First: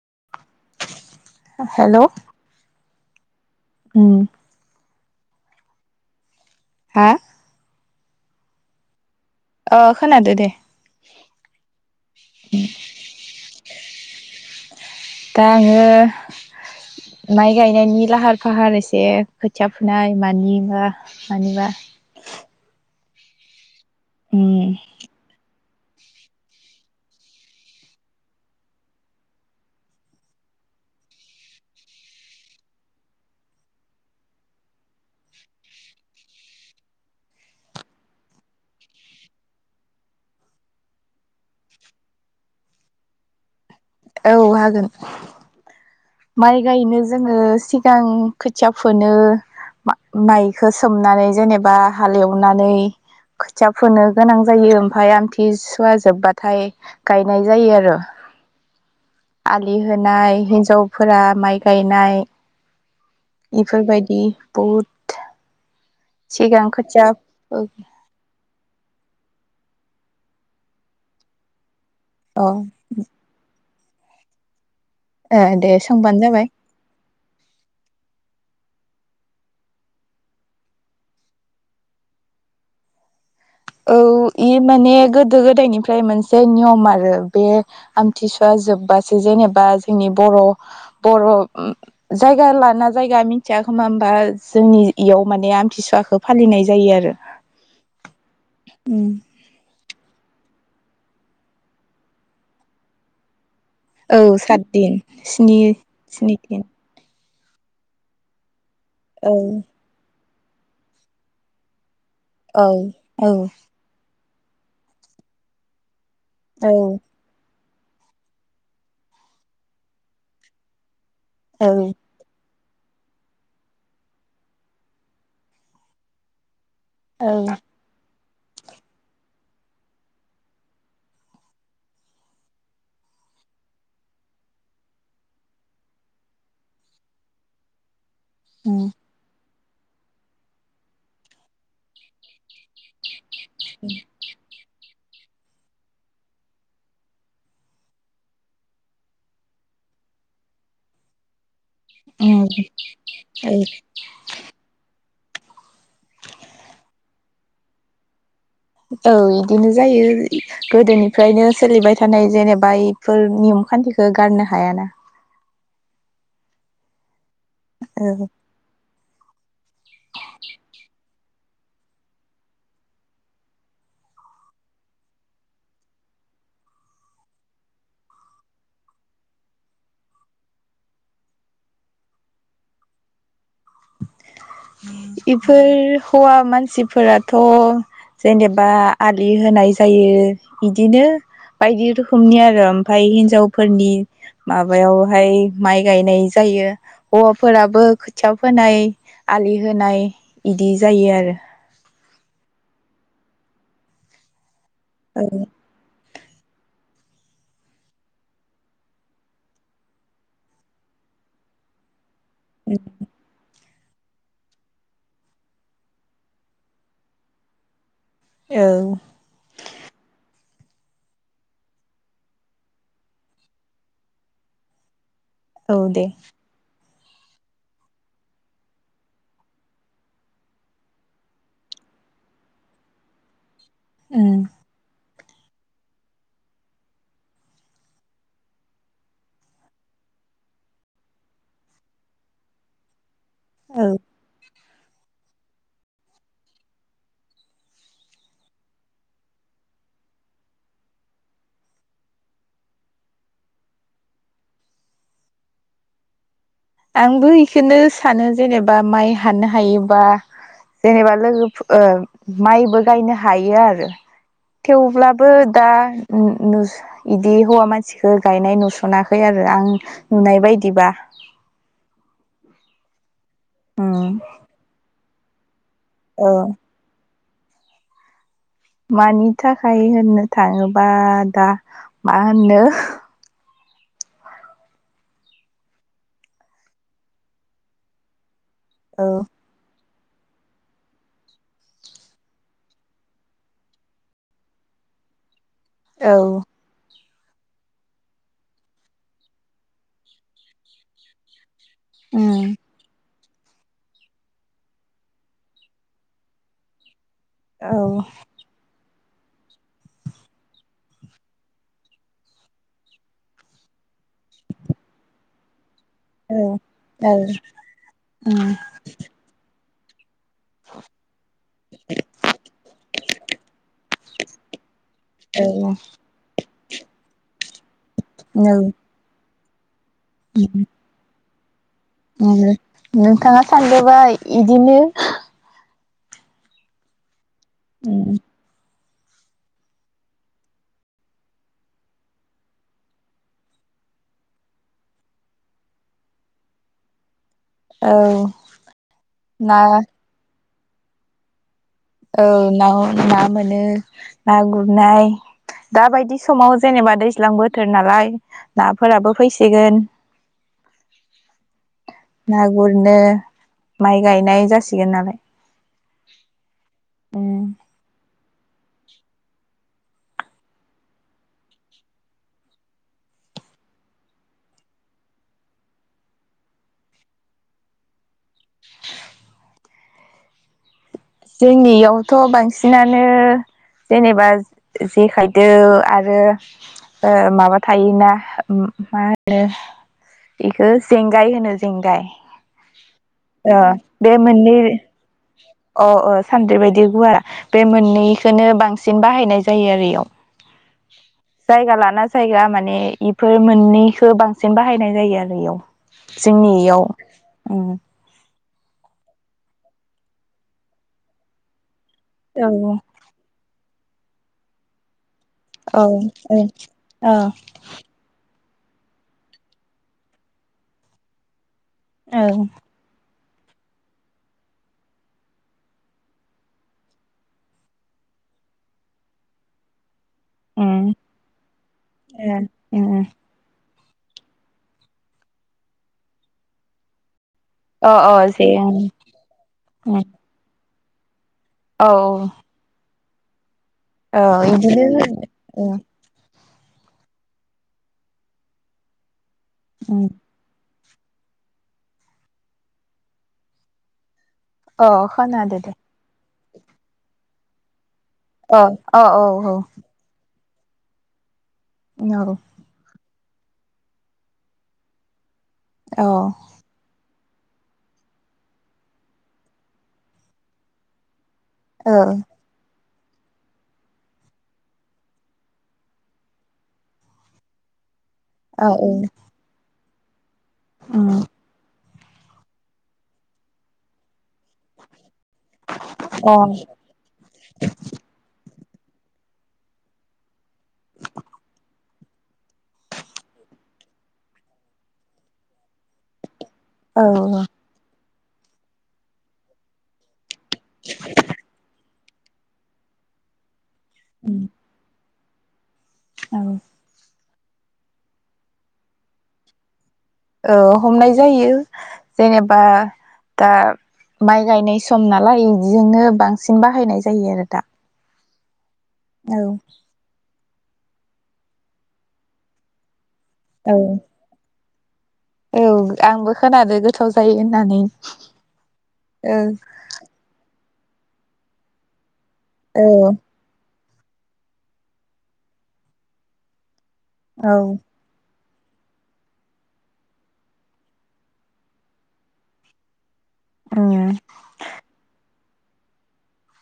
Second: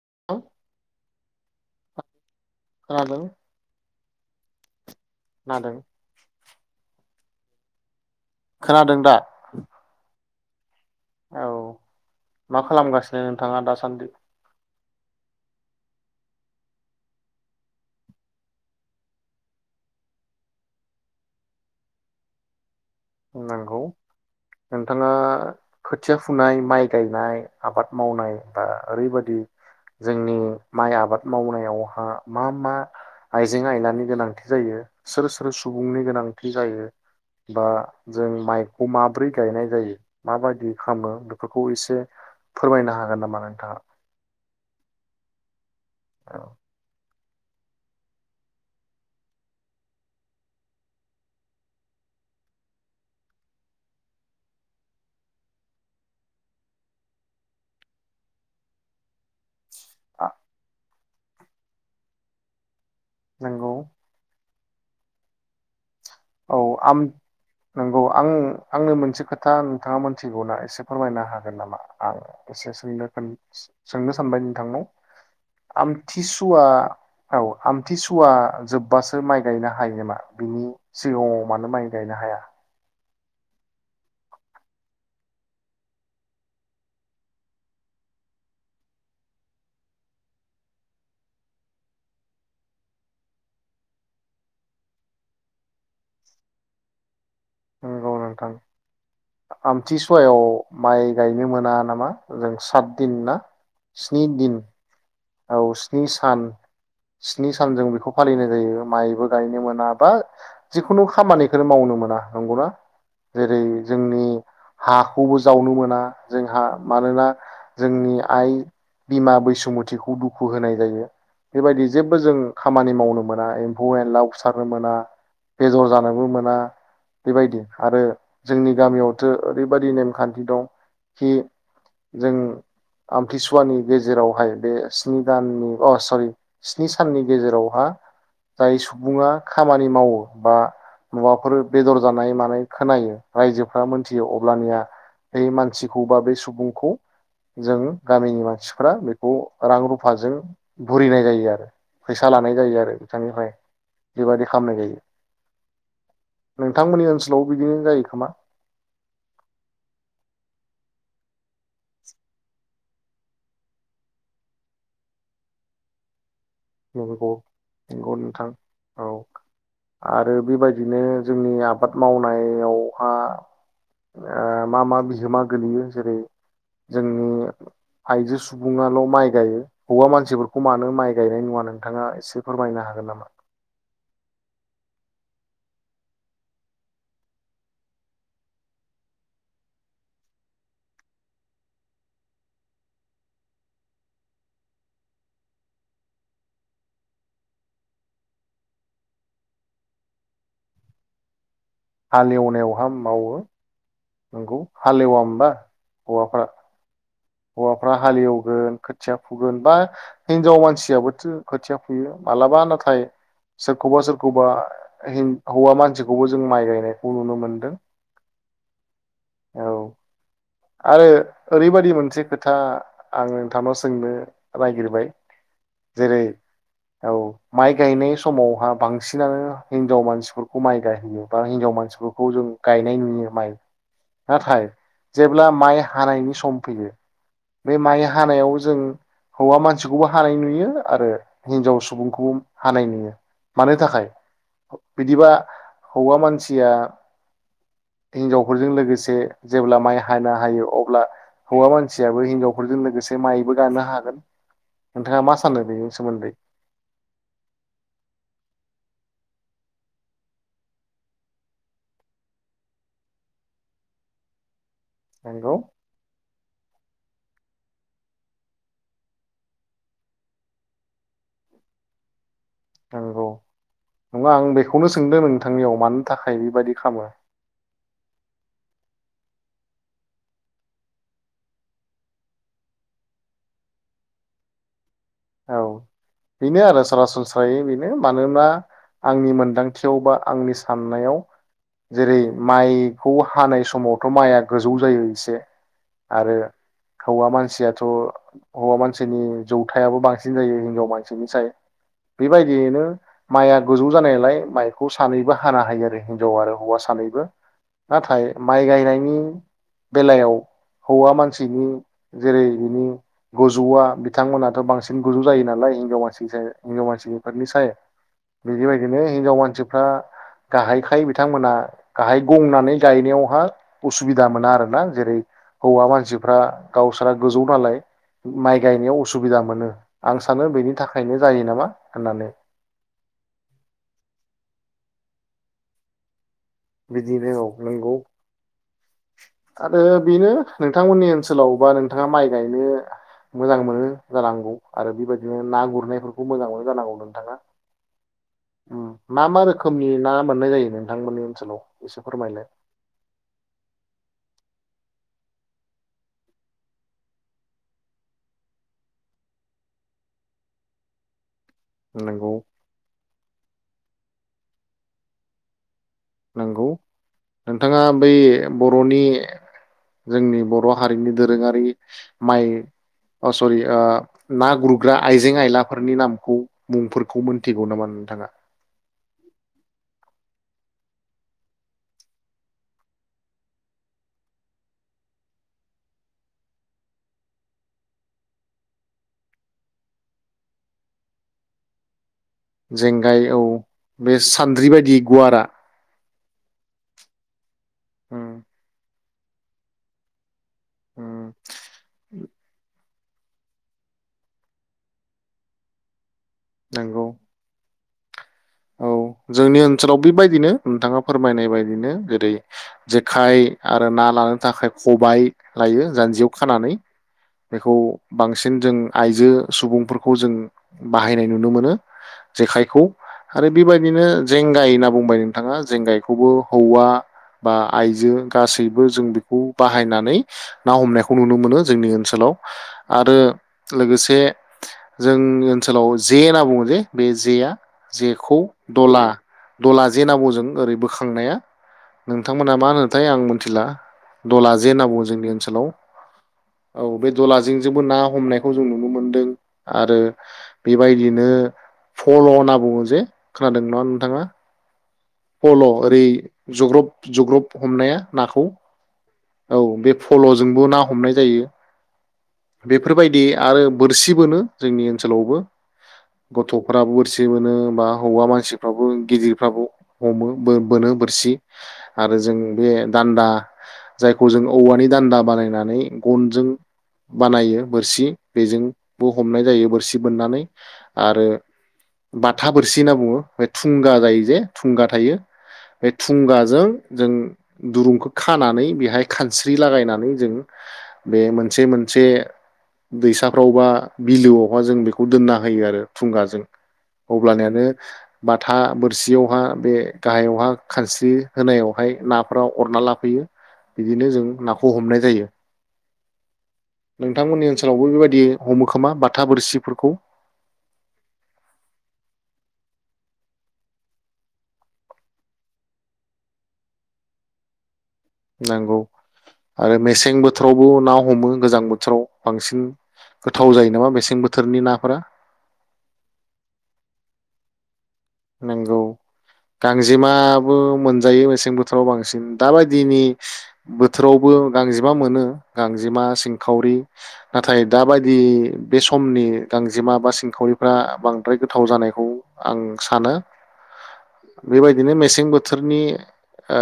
[inaudible] Hello खोनादों उम नादो। हा खोनादों दा? अ खोनादो दे औ मा खालामगासिनो नोंथाङा दासान्दि? दा आङो माइ गायनायनि लाहार फाहार एसे खोथिया फुनाय मानिबा मानिबा नोंगौ उम नोंथाङा खोथिया फुनाय माइ गायनाय आबाद मावनाय बा ओरैबादि जोंनि माइ आबाद मावनायावहा मा मा आइजें आयनानि गोनांथि जायो सोर सोर सुबुंनि गोनांथि जायो बा जों माइखौ माब्रै गायनाय जायो माबायदि खामो बेफोरखौ एसे फोरमायनो हागोन नामा नोंथाङा? औ हागोन। माइ गायनो जो‌ जोङो सिगां खोथिया फोनो माइखो सोमनानै जेनेबा हालेवनानै खोथिया फोनो गोनां जायो ओमफाय आमथि सुवा जोब्बाथाय गायनाय जायो आरो आल दि औ होनाय हिनजाव फोरा माइ गायनाय नंगौ इफोरबायदि बुद औ आम नोंगौ आं आंनो मोन से खोथा नोंथाङा मोनथिगौना एसे फोरमायनो हागोन नामा? आं अ एसे सोंनो सोंनो सानबाय नोंथांनाव ए दे सोंबानो जाबाय आमथिसुवा औ आमथिसुवा जोब्बासो माइ गायनो हायो नामा बिनि सिगाङाव मानो माइ गायनो हाया? औ इ माने गोदो गोदायनिफ्राय मोनसे नियम आरो बे आमथिसुवा जोब्बासो जेनेबा जोंनि बर' बर' जायगा लाना जायगा मिथिया खोमा होमबा जोंनि इयाव माने आमथिसुवाखौ फालिनाय जायो आरो। नोंगौ नों थां उम आमथिसुवायाव माइ गायनो मोना नामा जों साथदिन ना? औ साथ दिन स्नि औ स्नि सान दिन स्नि सानजों बेखौ फालिनाय जायो माइबो औ गायनो मोना बा जिखुनु खामानिखोनो मावनो मोना नंगौना औ औ जेरै जोंनि हाखौबो जावनो मोना जोंहा औ मानोना जोंनि आइ बिमा बैसोमुथिखौ खौ दुखु होनाय जायो औ बेबायदि जेबबो जों खामानि मावनो मोना एम्फौ एनला उसारनो मोना बेदर जानोबो मोना औ बेबायदि आरो जोंनि गामियावथो ओरैबायाददि नेमखान्थि दं खि जों आमथिसुवानि गेजेरावहाय बे स्नि दाननि अ सरि स्नि साननि गेजेरावहा जाय उम सुबुङा खामानि मावो बा माबाफोर बेदर जानाय मानाय खोनायो रायजोफ्रा मोनथियो अब्लानिया - - बे मानसिखौ बा बे सुबुंखौ जों गामिनि मानसिफ्रा बेखौ रां रुफाजों बुरिनाय जायो आरो। फैसा उम लानाय जायो आरो बिथांनिफ्राय बेबादि खालामनाय जायो। नोंथांमोननि ओनसोलाव बिदिनो जायो खोमा? औ इदिनो जायो गोदोनिफ्रायनो सोलिबाय थानाय जेनेबा इफोर नियम खान्थिखौ गारनो हायाना। [unintelligible] नंगौ औ नोंथां। औ आरो बेबायदिनो जोंनि आबाद मावनायावहा आ मा मा बिहोमा गोलैयो जेरै जोंनि आइजो सुबुंङाल' माइ गायो हौवा मानसिफोरखौ मानो माइ गायनाय नुवा? नोंथाङा एसे फोरमायनो हागोन नामा? इफोर हौवा मानसिफोराथ' जेनेबा आलि होनाय जायो। इदिनो बायदि रोखोमनि आरो ओमफाय हिनजावफोरनि माबायावहाय माइ गायनाय जायो हौवाफोराबो खोथिया फोनाय आलि होनाय इदि जायो आरो हालेवनायावहा मावो। नोंंगौ। हालेवा होमबा? हौवाफोरा हौवाफ्रा हालेवगोन खोथिया फुगोन बा हिनजाव मानसियाबोथो खोथिया फुयो। मालाबा नाथाय सोरखौबा सोरखौबा हिन हौवा मानसिखौबो जों माइ गायनायखौ नुनो मोन्दों। औ औ औ। आरो ओरैबायदि मोनसे खोथा आं नोंथांनाव सोंनो नागिरबाय औ दे। जेरै औ माइ गायनाय समावहा बांसिनानो हिनजाव मानसिफोरखौ माइ गायहोयो बा हिनजाव मानसिफोरखौ जों गायनाय नुयो माइ। उम नाथाइ जेब्ला माइ हानायनि सम फैयो बे माइ हानायाव जों हौवा मानसिखौबो हानाय नुयो आरो हिनजाव सुबुंखौबो हानाय नुयो। मानि औ थाखाय। बिदिबा हौवा मानसिया हिनजावफोरजों लोगोसे जेब्ला माइ बाहायनो हायो अब्ला हौवा मानसियाबो हिनजावफोरजों लोगोसे माइबो गानो हागोन नोंथाङा मा सानो बेनि सोमोन्दै? आंबो बेखौनो सानो जेनेबा माइ हानो हायोबा जेनेबा लोगोफोर माइबो गायनो हायो आरो। थेवब्लाबो नंगौ दा नु नु बिदि हौवा मानसिखौ गायनाय नुसनाखै आरो आं नुनाय बायदिबा। नंगौ। उम नङा आं बेखौनो सोंदों नोंथां। थांनियाव मानो ओ थाखाय बेबायदि खालामो? मानि थाखाय होननो थाङोबा दा मा होननो। औ बेनो आरो सरासनस्रायै बेनो मानोना औ आंनि मोन्दां थियाव बा आंनि साननायाव जेरै माइखौ हानाय समावथ माइआ गोजौ जायो इसे। औ। हौवा मानसियाथ हौवा मानसिनि जौथायाबो बांस बांसिन जायो हिनजाव मानसिनिसाय। ‌ उम बेबायदियैनो। माइया गोजौ जानायलाय माइखौ सानैबो हाना हायो आरो हिनजाव आरो हौवा सानैबो। औ नाथाय माइ गायनायनि। नि बेलायाव हौवा मानसिनि जेरै बिनि गजौवा बिथांमोनाथ बांसिन। गोजौ जायो नालाय। हिन्जाव औ मानसिनिसाय हिनजाव औ मानसिफोरनिसाय उम बिदि माइखौनो हिनजाव मानसि दा। गाहायखाय बिथांमोना गाहाय गंनानै गायनायावहा उसुबिदा मोना आरोना जेरै औ हौवा मानसिफ्रा। गावसोरा गोजौ नालाय। नौ माइ गायनायाव उसुब सुबिदा मोनो। आं सानो बेनि थाखायनो। जायो नामा। होननानै नोंथाङा सानदोबा इदिनो। बिदिनो औ नोंगौ उम आरो बेनो नोंथांमोननि ओनसोलावबा नोंथाङा माइ गायनो मोजां मोनो जानांगौ आरो बेबायदिनो ना गुरनायफोरखौ मोजां मोनो जानांगौ नोंथाङा औ उम मा मा ना रोखोमनि ना मोननाय जायो नोंथांमोननि सोलाव औ ना अ ना मोनो ना गुरनाय दा बायदि समाव जेनेबा दैज्लां बोथोर नालाय नाफोराबो फैसिगोन नंगौ ना गुरनो माइ गायनाय जासिगोन नालाय नोंगौ उम नोंथाङा बै बर'नि जोंनि बर' हारिनि दोरोङारि माइ अ सरि ओ ना गुरग्रा आइजें आयलाफोरनि नामखौ मुंफोरखौ मोनथिगौ नामा नोंथाङा? जोंनि इयावथ' बांसिनानो जेनेबा जेखाइदो आरो माबा थायोना मा होनो बेखो जेंगाय होनो जेंगाय जेंगाय औ ओ बे मोननै सान्द्रि बायदि गुवारा अ अ सानद्रि बायदि गुवारा बे उम मोननैखोनो बांसि सिन बाहायनाय जायो आरो इयाव। उम जायगा लाना जायगा माने इफोर मोननैखो बांसिन बाहायनाय जायो आरो इयाव। जोंनि इयाव नंगौ उम औ जोंनि ओनसोलाव बेबायदिनो नोंथाङा फोरमायनाय बायदिनो। जेरै औ जेखाइ आरो ना लानो थाखाय खबाय औ लायो जान्जियाव औ खानानै औ बेखौ बांसि सिन जों आइजो सुबुंफोरखौ जों बाहायनाय नुनो मोनो। औ जेखायखौ आरो बेबायदिनो जेंगाय होनना बुंबाय नोंथाङा जेंगायखौबो हौवा बा आइजो गासैबो जों बेखौ बाहायनानै ना उम हमनायखौ नुनो मोनो जोंनि ओनसोलाव उम आरो लोगोसे जोंनि ओनसोलाव जे होनना बुङो जे बे जेआ अ अ जेखौ जे उम दला दला जे होनना बुङो जों ओरै बो खांनाया औ नोंथांमोना मा होनो थाय आं मिथिला औ इदिनो औ बे दलाजों जोंबो ना हमनायखौ जों नुनो मोनदों। आरो बेबायदिनो फल होनना बुङो जे खोनादों नङा नोंथाङा अ खोनादो फल' दे ओरै जग्रब जग्रब हमनाया अ अ औ औ ल' जोंबो ना हमनाय जायो। औ फोरबायदि आरो बोरसिबोनो जोंनि ओनसोलावबो। औ ओ गथ फ्राबो बोरसि सि बोनो बा हौवा मानसिफ्राबो गिदिरफ्राबो हमो बो-बोनो बोरसि आरो औ जों बे दान्दा जायखौ जों औवानि दान्दा बानायनानै गनजों बानायो बोरसि औ बेजोंबो हमनाय जायो बोरसि मोननानै उम आरो बाथा बोरसि होनना बुङो बे थुंगा जायो जे थुंगा थायो बे अ औ औ थुंगाजों जों दुरुंखौ खानानै बेहाय खानस्रि लागायनानै जों बे मोनसे मोनसे दैसाफ्रावबा बिलोआवहा जों बेखौ दोनना होयो आरो फुंगाजों अब्लानियानो बाथा बोरसियावहा बे गाहायावहा खानस्रि होनायावहाय नाफोरा अरना लाफैयो बिदिनो जों नाखौ हमनाय जायो। औ नोंथांमोननि ओनसोलावबो बेबायदि हमोखोमा बाथा बोरसिफोरखौ। औ हमनाय जायो जेनेबा दा माइ गायनाय सम नालाय इदिजोंनो बांसिन बाहायनाय जायो आरो दा नोंगौ आरो मेसेंबो थोरावबो ना हमो गोजां बोथोराव बांसिन गोथाव औ जायो नामा बेसें बोथोरनि ना फ्रा औ आंबो खोनादो गोथाव जायो होननानै। नंगौ गांजेमाबो मोनजायो मेसें बोथोराव बांसिन औ दाबायदिनि बोथोरावबो गांजेमा मोनो गांजेमा सिंखावरि नाथाय औ दाबायदि बे समनि गांजेमा बा सिंखावरिफ्रा बांद्राय गोथाव जानायखौ आं सानो औ बेबायदिनो मेसें बो थोरनि ओ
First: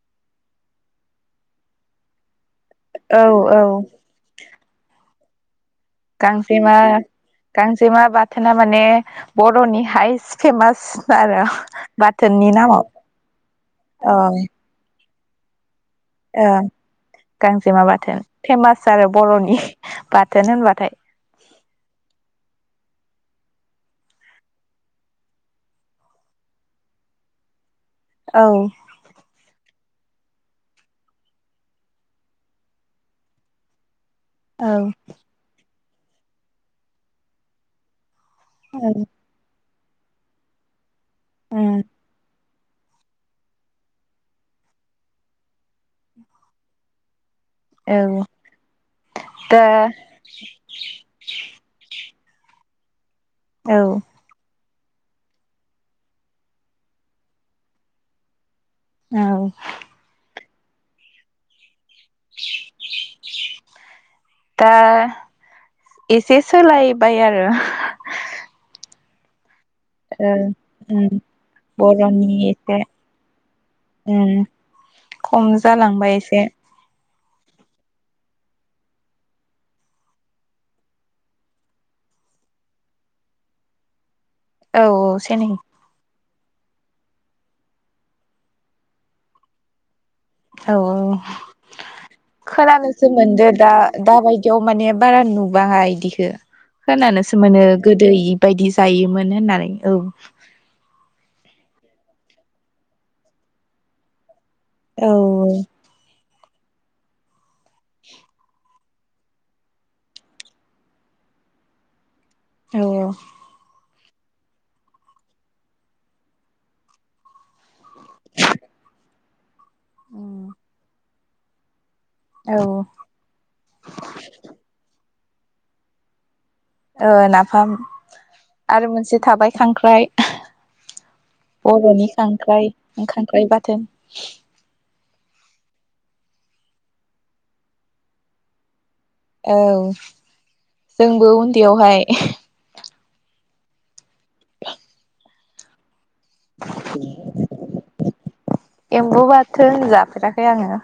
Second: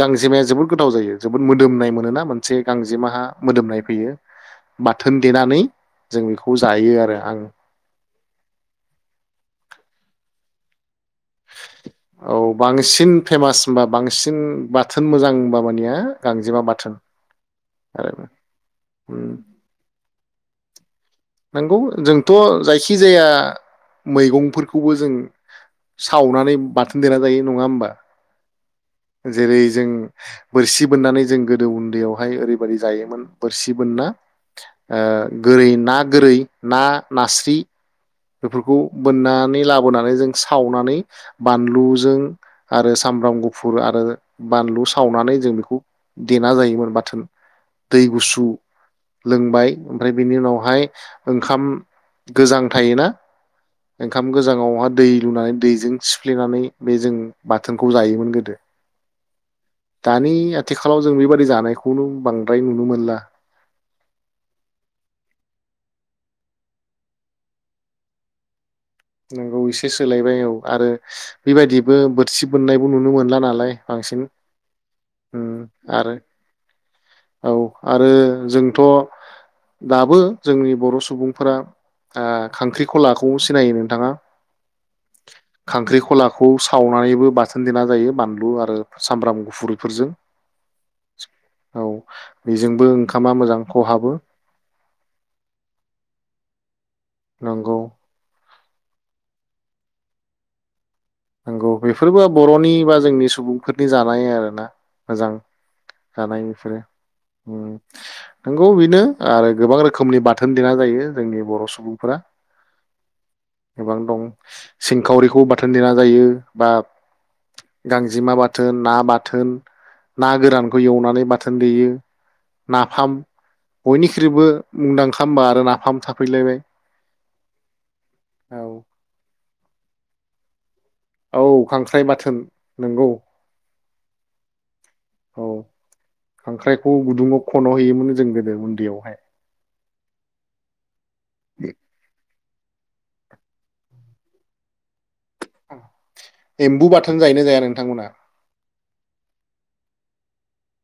गांजेमाया जोबोद गोथाव जायो जोबोद मोदोमनाय मोनोना मोनसे गांजेमाहा औ मोदोमनाय फैयो। बा थोन देनानै जों बेखौ गांजेमा जायो आरो आं गांजेमा बाथोना माने बर'नि हाइस फेमास आरो औ बाथोननि नामाव बांसिन फेमास होनबा बांसिन बा थोन मोजां बा मानिया ओ गांजेमा बाथोन गांजेमा आरो बाथोन। फेमास आरो उम बरनि। बाथोन होनबाथाय नंगौ जोंथ जायखि जाया मैगंफोरखौबो जों सावनानै बाथोन दोना जायो नङा होमबा औ जेरै जों बोरसि बोननानै जों गोदो उन्दैयावहाय ओरैबायादि जायोमोन बोरसि बोनना औ ओ गोरै ना गोरै ना नास्रि बेफोरखौ बोननानै ला बोनानै जों सावनानै उम बानलुजों आरो सामब्राम गुफुर आरो बानलु सावनानै जों बेखौ देना जायोमोन बाथोन। दै औ गुसु दा लोंबाय ओमफ्राय बेनि उनावहाय ओंखाम गोजां थायोना औ ओंखाम गोजाङावहा दै लुनानै दैजों सिफ्लेनानै बे जों बाथोनखौ जायोमोन गोदो। औ दानिया आथिखालाव जों बेबायदि जानायखौ खौनो बांद्राय नुनो मोनला। दा एसे सोलायबाय आरो नोंगौ इस एसे ओ सोलायबाय औ आरो उम बेबायदिबो बर'नि बोरसि एसे बोननायबो नुनो मोनला नालाय बांसिन उम खम आरो जालांबाय एसे औ आरो जोंथ दाबो जोंनि बर सुबुंफोरा ओ खांख्रिखलाखौ सिनायोमोन [unintelligible] औ सेनि खौ सावनानैबो बाथोन देना जायो बानलु आरो सामब्राम गुफुरफोरजों औ औ औ बेजोंबो खोनानोसो ओंखामा मोनदो मोजां दा खहाबो दाबायदियाव माने बारा नुबाङा इदिखो खोनानोसो मोनो नंगौ गोदै बायदि जायोमोन होननानै औ नंगौ बेफोरबो बरनि बा जोंनि सुबुंफोरनि जानाय आरो ना औ मोजां जानाय बेफोरो उम नोंगौ बि नो आरो गोबां रोखोमनि बाथोन देना जायो जोंनि बर' सुबुंफोरा औ औ। गोबां दं सिंखावरिखौ बाथोन देना जायो बा गांजेमा बाथोन ना बाथोन ना औ गोरानखौ एवनानै बाथोन देयो। औ नाफाम बयनिख्रुइबो मुंदां खामबा आरो नाफाम थाफैलायबाय ओ नाफाम औ आरो मोनसे थाबाय खांख्राइ। औ खांख्राइ बर'नि बाथोन खांख्राइ नंगौ खांख्राइ बाथोन। औ खांख्राइखौ गुदुङाव खन'हैयोमोन जों गोदो उन्दैयाव। औ जोंबो उन्दैयावहाय एम्बु बाथोन जायो ना जाया नोंथांमोना? एम्बु बाथोन जाफेराखै आङो।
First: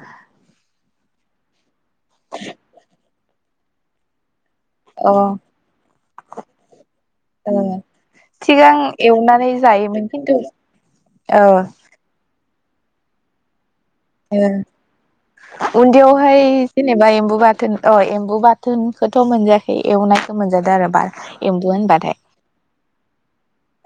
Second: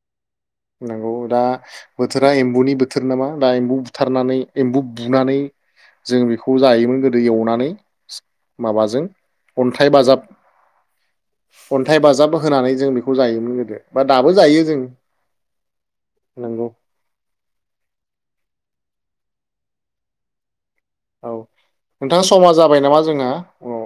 नंगौ दा बोथोरा एम्बुनि बोथोर नामा? दा एम्बु बुथारनानै एम्बु अ बुनानै जों बेखौ जायोमोन गोदो ओ एवनानै सिगां माबाजों एवनानै अन्थाइ जायोमोन बाजाब खिन्थु ओ अन्थाइ बाजाब होनानै जों बेखौ जायोमोन गोदो। बा दाबो ओ जायो जों। उन्दैयावहाय नंगौ जेनबा एम्बु बाथोन अ एम्बु बाथोनखोथ' मोनजायाखै एवनायखौ मोनजादो आरो। बा औ एम्बु होनबाथाय नोंथां समा जाबाय नामा जोंहा औ।